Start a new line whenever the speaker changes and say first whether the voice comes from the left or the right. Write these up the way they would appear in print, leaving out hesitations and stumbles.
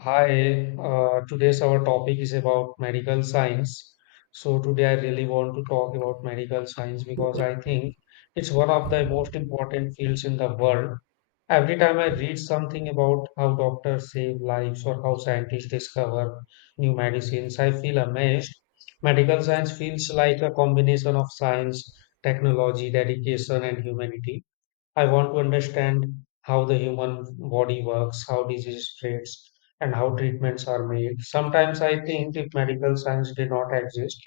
left: Hi, today's our topic is about medical science. So today I really want to talk about medical science because I think it's one of the most important fields in the world. Every time I read something about how doctors save lives or how scientists discover new medicines, I feel amazed. Medical science feels like a combination of science, technology, dedication, and humanity. I want to understand how the human body works, how disease spreads, and how treatments are made. Sometimes I think if medical science did not exist,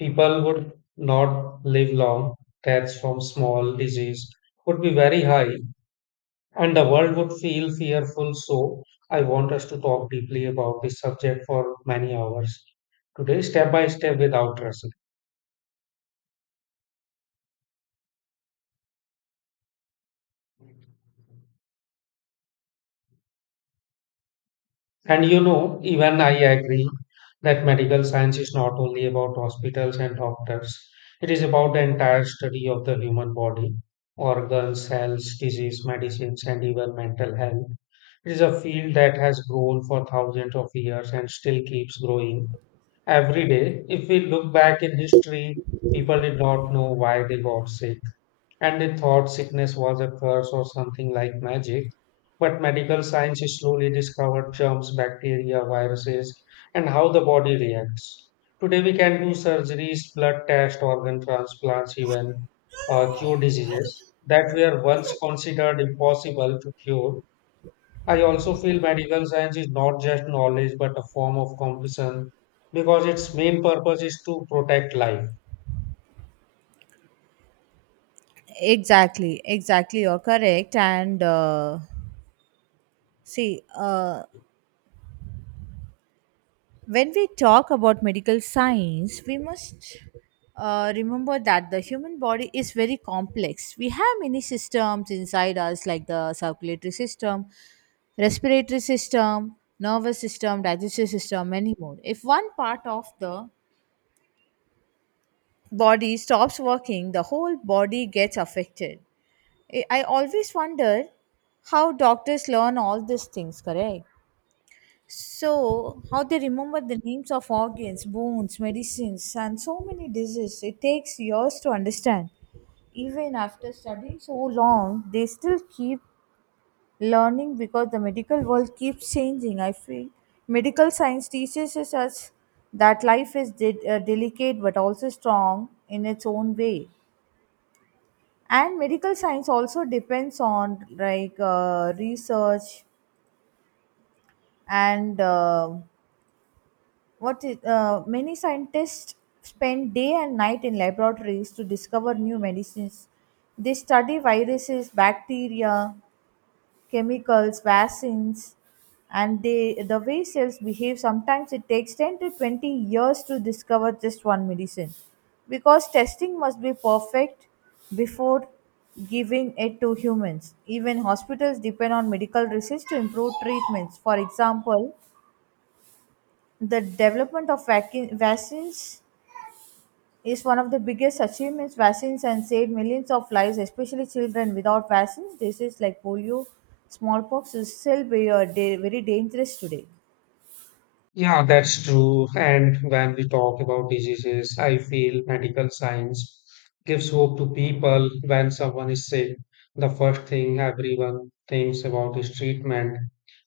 left: people would not live long. Deaths from small disease would be very high, and the world would feel fearful. So I want us to talk deeply about this subject for many hours today, step by step, without rush. And you know, even I agree that medical science is not only about hospitals and doctors, it is about the entire study of the human body, organs, cells, disease, medicines, and even mental health. It is a field that has grown for thousands of years and still keeps growing every day. If we look back in history, people did not know why they got sick and they thought sickness was a curse or something like magic. But medical science slowly discovered germs, bacteria, viruses, and how the body reacts. Today, we can do surgeries, blood tests, organ transplants, even cure diseases that were once considered impossible to cure. I also feel medical science is not just knowledge but a form of compassion because its main purpose is to protect life.
right: Exactly, exactly, you're correct. And see When we talk about medical science, we must remember that the human body is very complex. We have many systems inside us like the circulatory system, respiratory system, nervous system, digestive system, many more. If one part of the body stops working, the whole body gets affected. I always wonder how doctors learn all these things, correct? So, how they remember the names of organs, bones, medicines, and so many diseases. It takes years to understand. Even after studying so long, they still keep learning because the medical world keeps changing. I feel medical science teaches us that life is delicate but also strong in its own way. And medical science also depends on research and uh, many scientists spend day and night in laboratories to discover new medicines. They study viruses, bacteria, chemicals, vaccines, and the way cells behave. Sometimes it takes 10 to 20 years to discover just one medicine because testing must be perfect before giving it to humans. Even hospitals depend on medical research to improve treatments. For example, the development of vaccines is one of the biggest achievements. Vaccines and saved millions of lives, especially children. Without vaccines, diseases like polio, smallpox is still very dangerous today.
left: Yeah, that's true. And when we talk about diseases, I feel medical science gives hope to people when someone is sick. The first thing everyone thinks about is treatment,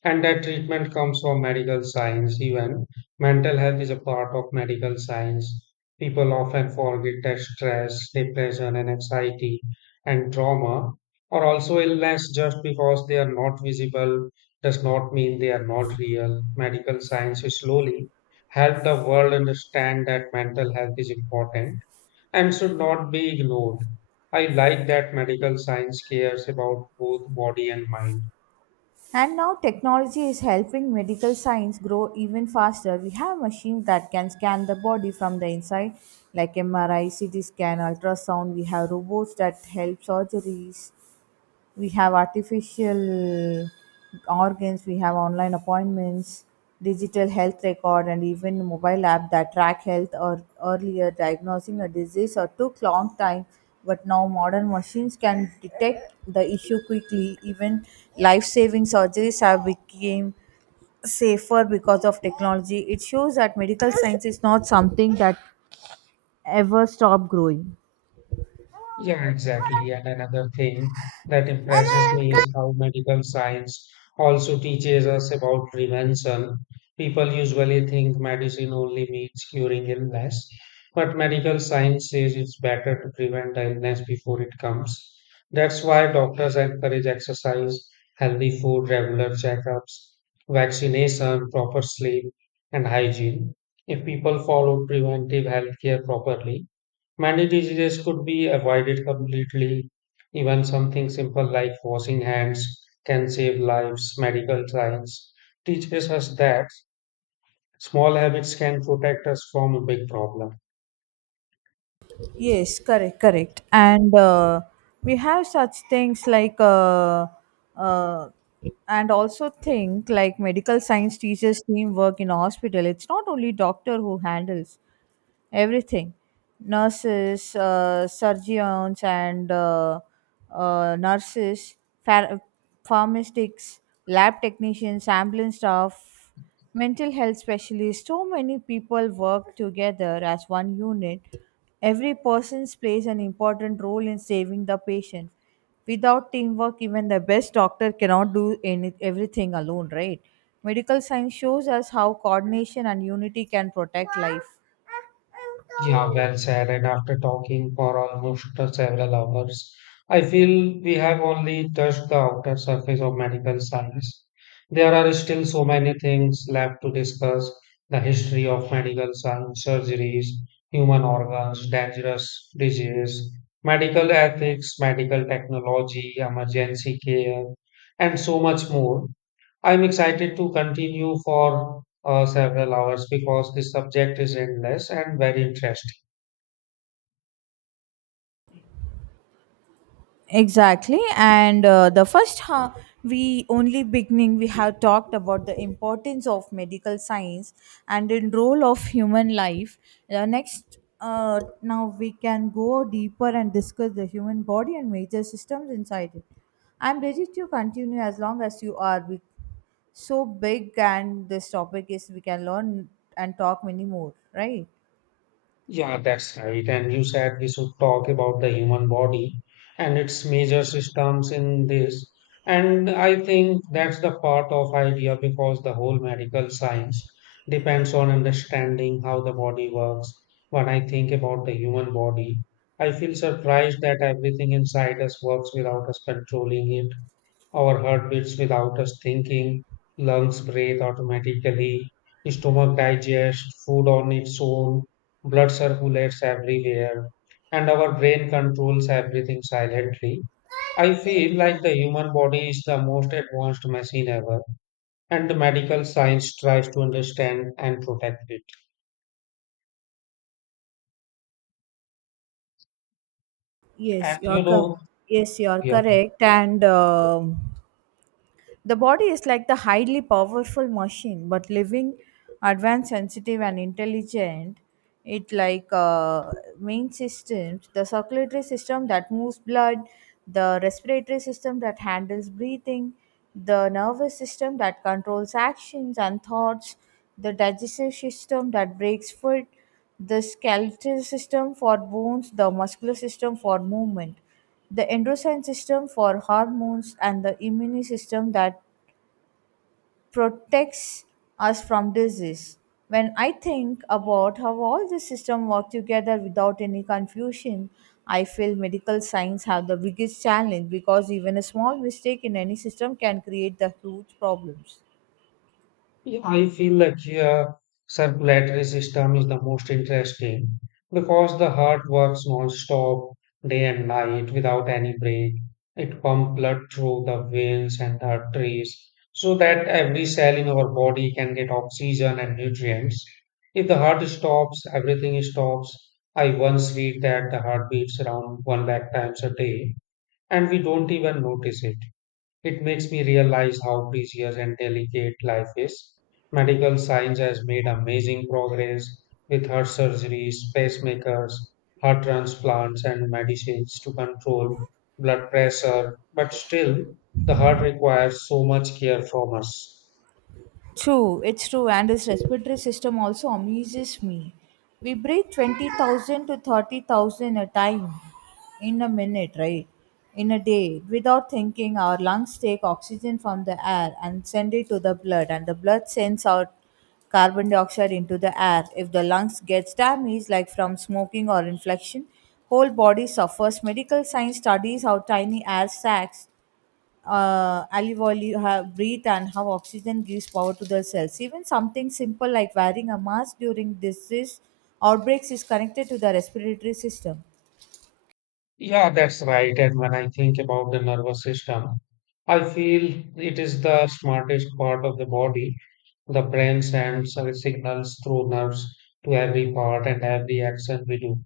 left: and that treatment comes from medical science. Even mental health is a part of medical science. People often forget that stress, depression, and anxiety and trauma are also illness just because they are not visible does not mean they are not real. Medical science will slowly help the world understand that mental health is important and should not be ignored. I like that medical science cares about both body and mind.
right: And now technology is helping medical science grow even faster. We have machines that can scan the body from the inside, like MRI, CT scan, ultrasound. We have robots that help surgeries, we have artificial organs, we have online appointments, digital health record, and even mobile app that track health or earlier diagnosing a disease or took long time. But now modern machines can detect the issue quickly. Even life-saving surgeries have become safer because of technology. It shows that medical science is not something that ever stop growing.
left: Yeah, exactly. And another thing that impresses me is how medical science also teaches us about prevention. People usually think medicine only means curing illness, but medical science says it's better to prevent the illness before it comes. That's why doctors encourage exercise, healthy food, regular checkups, vaccination, proper sleep, and hygiene. If people follow preventive healthcare properly, many diseases could be avoided completely. Even something simple like washing hands can save lives. Medical science teaches us that small habits can protect us from a big problem.
right: Yes, correct, correct. And we have such things like, uh, and also think like medical science teaches teamwork in hospital. It's not only doctor who handles everything. Nurses, surgeons, and nurses, phar- pharmacists, lab technicians, ambulance staff, mental health specialists, so many people work together as one unit. Every person plays an important role in saving the patient. Without teamwork, even the best doctor cannot do any, everything alone, right? Medical science shows us how coordination and unity can protect life.
left: Yeah, well said. And after talking for almost several hours, I feel we have only touched the outer surface of medical science. There are still so many things left to discuss the history of medical science, surgeries, human organs, dangerous disease, medical ethics, medical technology, emergency care, and so much more. I'm excited to continue for several hours because this subject is endless and very interesting.
right: Exactly and uh, the first ha- we only beginning. We have talked about the importance of medical science and in role of human life. The next Now we can go deeper and discuss the human body and major systems inside it. I'm ready to continue as long as you are. We, so big and this topic is, we can learn and talk many more, right?
left: Yeah, that's right. And you said we should talk about the human body and its major systems in this. And I think that's the part of idea because the whole medical science depends on understanding how the body works. When I think about the human body, I feel surprised that everything inside us works without us controlling it. Our heart beats without us thinking, lungs breathe automatically, stomach digests food on its own, blood circulates everywhere, and our brain controls everything silently. I feel like the human body is the most advanced machine ever, and the medical science tries to understand and protect it.
right: Yes,
left: And
right: you're
left: you know,
right: cor- yes, you're
left: yeah.
right: correct. And the body is like the highly powerful machine, but living, advanced, sensitive, and intelligent. It like Main systems, the circulatory system that moves blood, the respiratory system that handles breathing, the nervous system that controls actions and thoughts, the digestive system that breaks food, the skeletal system for bones, the muscular system for movement. The endocrine system for hormones and the immune system that protects us from disease. When I think about how all this system work together without any confusion, I feel medical science have the biggest challenge because even a small mistake in any system can create the huge problems.
left: Yeah, I feel like your circulatory system is the most interesting because the heart works non-stop day and night without any break. It pumps blood through the veins and arteries so that every cell in our body can get oxygen and nutrients. If the heart stops, everything stops. I once read that the heart beats around one lakh times a day and we don't even notice it. It makes me realize how precious and delicate life is. Medical science has made amazing progress with heart surgeries, pacemakers, heart transplants, and medicines to control blood pressure, but still, the heart requires so much care from us.
right: True, it's true, and this respiratory system also amazes me. We breathe 20,000 to 30,000 a time in a minute, right? In a day. Without thinking, our lungs take oxygen from the air and send it to the blood, and the blood sends out carbon dioxide into the air. If the lungs gets damaged, like from smoking or infection, whole body suffers. Medical science studies how tiny air sacs olive oil you have breathe and how oxygen gives power to the cells. Even something simple like wearing a mask during disease outbreaks is connected to the respiratory system.
left: Yeah, that's right. And when I think about the nervous system, I feel it is the smartest part of the body. The brain sends signals through nerves to every part and every action we do.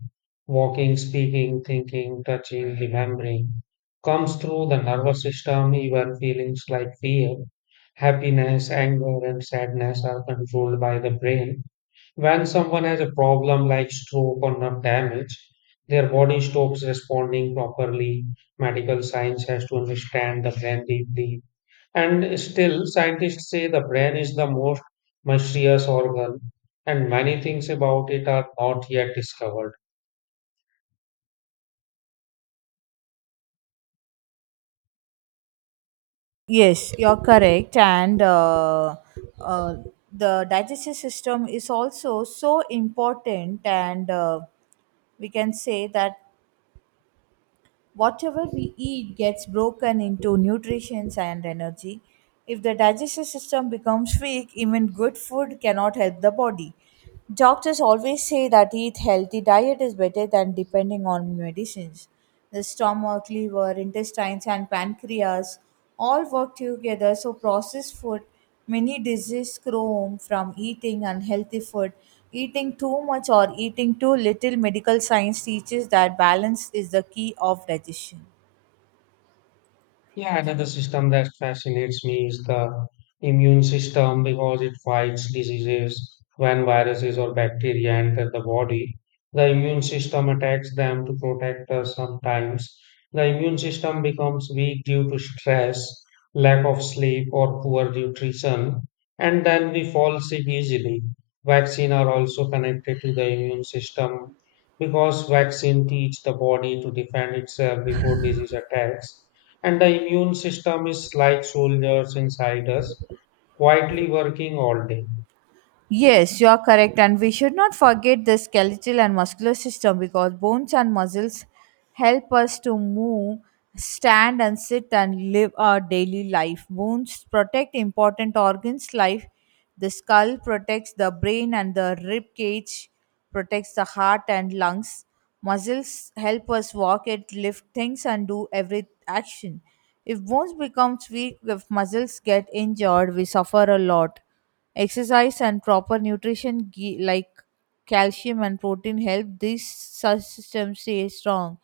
left: Walking, speaking, thinking, touching, remembering comes through the nervous system. Even feelings like fear, happiness, anger, and sadness are controlled by the brain. When someone has a problem like stroke or nerve damage, their body stops responding properly. Medical science has to understand the brain deeply and still, scientists say the brain is the most mysterious organ, and many things about it are not yet discovered.
right: Yes, you're correct, and uh, the digestive system is also so important, and we can say that whatever we eat gets broken into nutrition and energy. If the digestive system becomes weak, even good food cannot help the body. Doctors always say that eat healthy diet is better than depending on medicines. The stomach, liver, intestines, and pancreas all work together, so processed food. Many diseases come from eating unhealthy food. Eating too much or eating too little, medical science teaches that balance is the key of digestion.
left: Yeah, another system that fascinates me is the immune system because it fights diseases. When viruses or bacteria enter the body, the immune system attacks them to protect us sometimes. The immune system becomes weak due to stress, lack of sleep, or poor nutrition, and then we fall sick easily. Vaccines are also connected to the immune system because vaccine teach the body to defend itself before disease attacks and the immune system is like soldiers inside us, quietly working all day.
right: Yes, you are correct, and we should not forget the skeletal and muscular system because bones and muscles help us to move, stand, and sit and live our daily life. Bones protect important organs like the skull protects the brain and the rib cage protects the heart and lungs. Muscles help us walk it, lift things, and do every action. If bones become weak, if muscles get injured, we suffer a lot. Exercise and proper nutrition, like calcium and protein, help this system stay strong.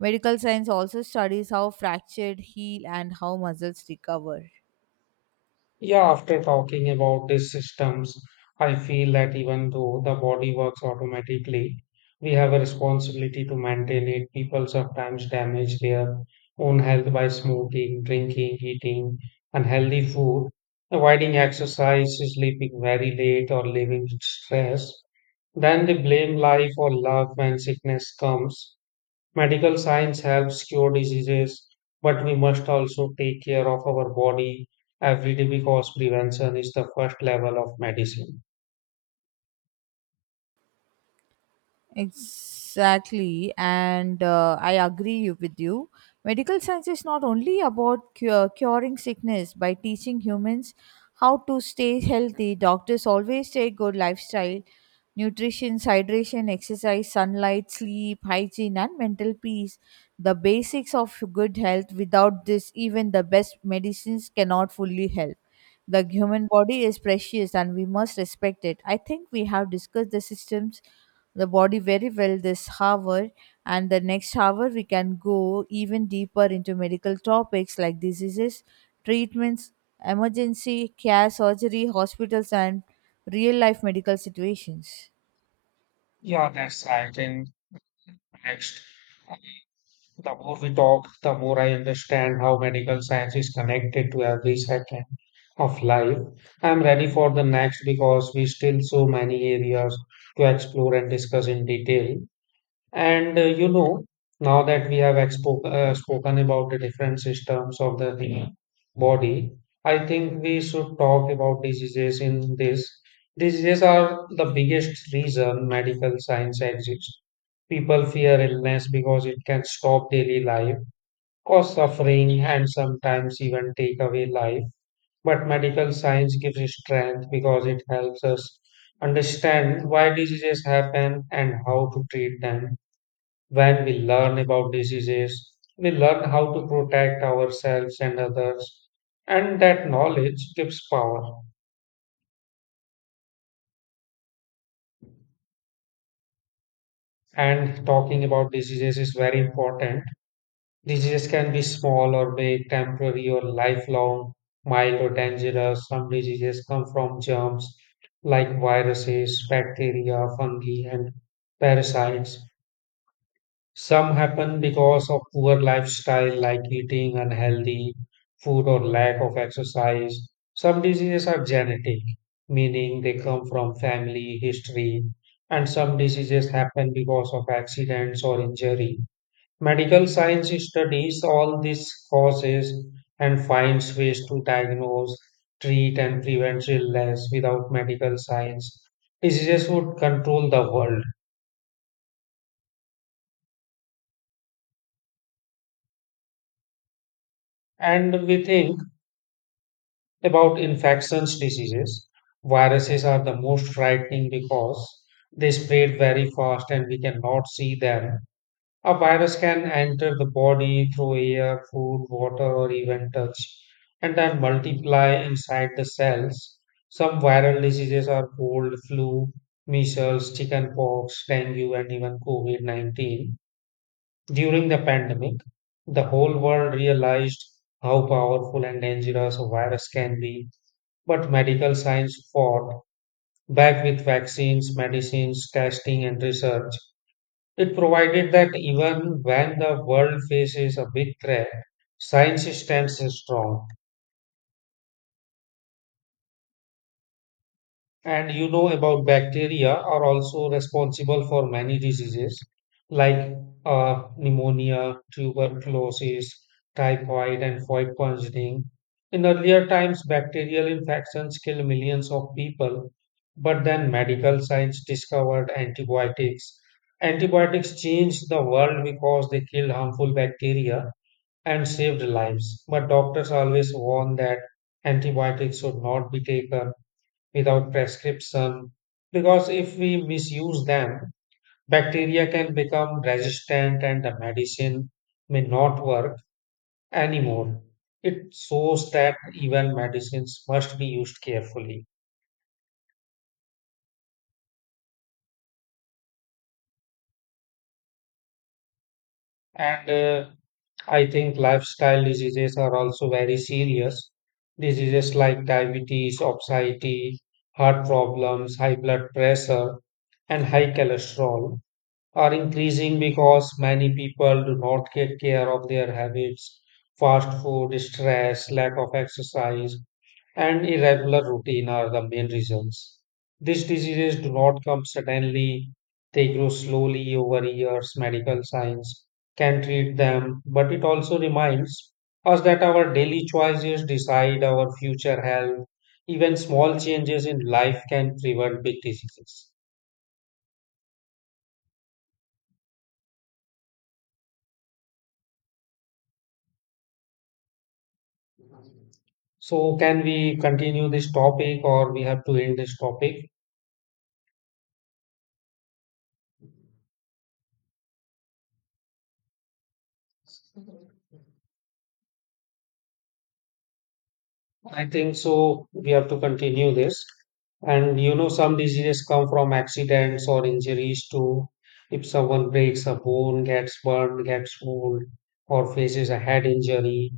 right: Medical science also studies how fractures heal and how muscles recover.
left: Yeah, after talking about these systems, I feel that even though the body works automatically, we have a responsibility to maintain it. People sometimes damage their own health by smoking, drinking, eating unhealthy food, avoiding exercise, sleeping very late, or living with stress. Then they blame life or love when sickness comes. Medical science helps cure diseases, but we must also take care of our body every day because prevention is the first level of medicine.
right: Exactly, and I agree with you. Medical science is not only about cure, curing sickness by teaching humans how to stay healthy. Doctors always say good lifestyle, nutrition, hydration, exercise, sunlight, sleep, hygiene, and mental peace. The basics of good health. Without this, even the best medicines cannot fully help. The human body is precious and we must respect it. I think we have discussed the systems, the body very well this hour, and the next hour we can go even deeper into medical topics like diseases, treatments, emergency care, surgery, hospitals, and real life medical situations.
left: Yeah, that's right. And next, the more we talk, the more I understand how medical science is connected to every second of life. I'm ready for the next because we still so many areas to explore and discuss in detail. And you know, now that we have spoken about the different systems of the Mhm. body, I think we should talk about diseases in this. Diseases are the biggest reason medical science exists. People fear illness because it can stop daily life, cause suffering, and sometimes even take away life. But medical science gives us strength because it helps us understand why diseases happen and how to treat them when we learn about diseases, we learn how to protect ourselves and others, and that knowledge gives power. And talking about diseases is very important. Diseases can be small or big, temporary or lifelong, mild or dangerous. Some diseases come from germs like viruses, bacteria, fungi, and parasites. Some happen because of poor lifestyle, like eating unhealthy food or lack of exercise. Some diseases are genetic, meaning they come from family history, and some diseases happen because of accidents or injury. Medical science studies all these causes and finds ways to diagnose, treat, and prevent illness. Without medical science, diseases would control the world. And we think about infections diseases, viruses are the most frightening because they spread very fast and we cannot see them. A virus can enter the body through air, food, water, or even touch, and then multiply inside the cells. Some viral diseases are cold, flu, measles, chickenpox, dengue, and even COVID -19. During the pandemic, the whole world realized how powerful and dangerous a virus can be but medical science fought back with vaccines, medicines, testing, and research. It provided that even when the world faces a big threat, science stands strong. And you know about bacteria are also responsible for many diseases like pneumonia, tuberculosis, typhoid, and foid poisoning. In earlier times, bacterial infections killed millions of people, but then medical science discovered antibiotics. Antibiotics changed the world because they killed harmful bacteria and saved lives. But doctors always warn that antibiotics should not be taken without prescription because if we misuse them, bacteria can become resistant and the medicine may not work anymore. It shows that even medicines must be used carefully. And I think lifestyle diseases are also very serious. Diseases like diabetes, obesity, heart problems, high blood pressure, and high cholesterol are increasing because many people do not take care of their habits. Fast food, stress, lack of exercise, and irregular routine are the main reasons. These diseases do not come suddenly, they grow slowly over years. Medical science can treat them, but it also reminds us that our daily choices decide our future health. Even small changes in life can prevent big diseases. So can we continue this topic or we have to end this topic? I think so. We have to continue this. And you know, some diseases come from accidents or injuries too. If someone breaks a bone, gets burned, gets wound, or faces a head injury,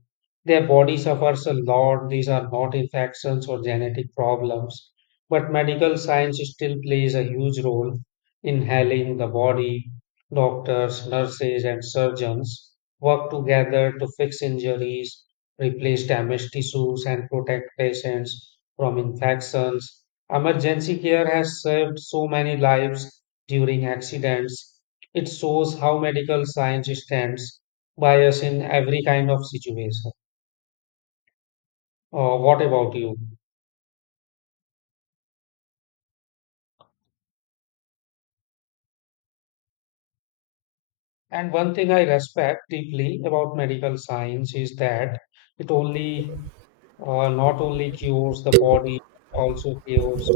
left: their body suffers a lot. These are not infections or genetic problems. But medical science still plays a huge role in healing the body. Doctors, nurses, and surgeons work together to fix injuries replace damaged tissues, and protect patients from infections. Emergency care has saved so many lives during accidents. It shows how medical science stands by us in every kind of situation. What about you? And one thing I respect deeply about medical science is that it only not only cures the body but also cures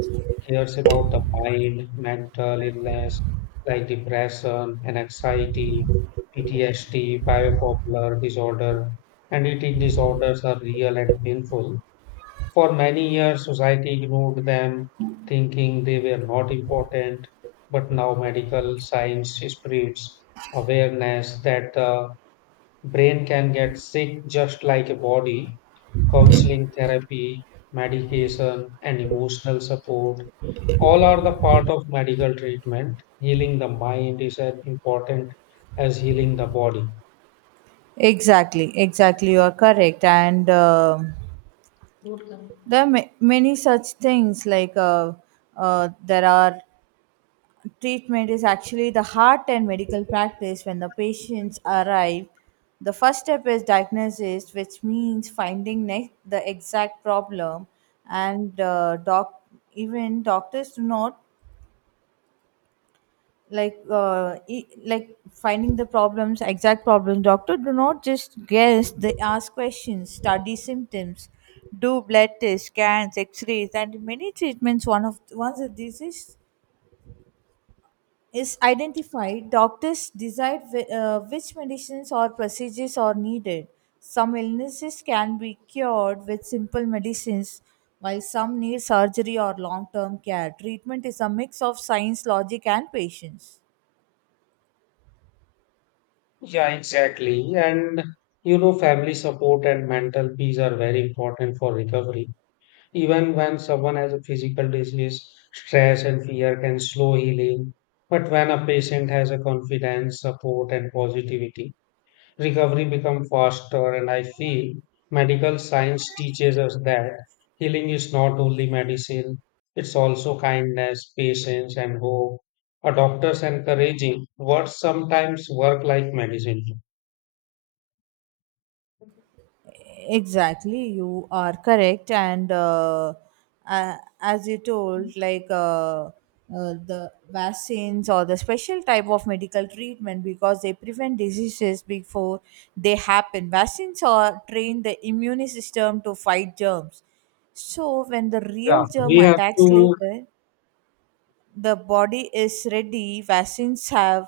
left: cares about the mind, mental illness like depression and anxiety, PTSD, bipolar disorder, and eating disorders are real and painful. For many years, society ignored them, thinking they were not important. But now, medical science spreads awareness that the brain can get sick just like a body counseling therapy, medication, and emotional support. All are the part of medical treatment. Healing the mind is as important as healing the body.
right: Exactly, exactly. You are correct, and there are many such things there are. Treatment is actually the heart and medical practice. When the patients arrive, the first step is diagnosis, which means finding the exact problem. And uh, doc even doctors do not, like finding the problems, exact problems, doctor do not just guess. They ask questions, study symptoms, do blood tests, scans, x-rays, and many treatments. One of, once a disease is identified, doctors decide which medicines or procedures are needed. Some illnesses can be cured with simple medicines, while some need surgery or long term care. Treatment is a mix of science, logic, and patience.
left: Yeah, exactly. And you know, family support and mental peace are very important for recovery. Even when someone has a physical disease, stress and fear can slow healing. But when a patient has a confidence, support, and positivity, recovery become faster and I feel medical science teaches us that healing is not only medicine it's also kindness patience and hope a doctor's encouraging words sometimes work like medicine.
right: Exactly, you are correct. And uh, as you told, like The vaccines or the special type of medical treatment because they prevent diseases before they happen. Vaccines are train the immune system to fight germs. So when the real
left: Yeah,
right: germ
left: we have
right: attacks
left: to
right: later, the body is ready. Vaccines have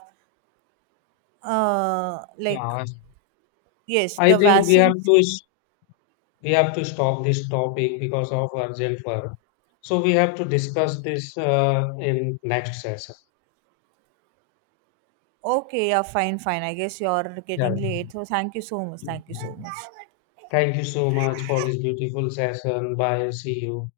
right: like
left: yeah,
right: Yes,
left: I
right: the
left: think
right: vaccines.
left: we have to stop this topic because of urgent work. So we have to discuss this in next session.
right: Okay, yeah, fine, fine. I guess you're getting late. So thank you so much.
left: Yeah.
right: Thank you so much.
left: Thank you so much for this beautiful session. Bye. See you.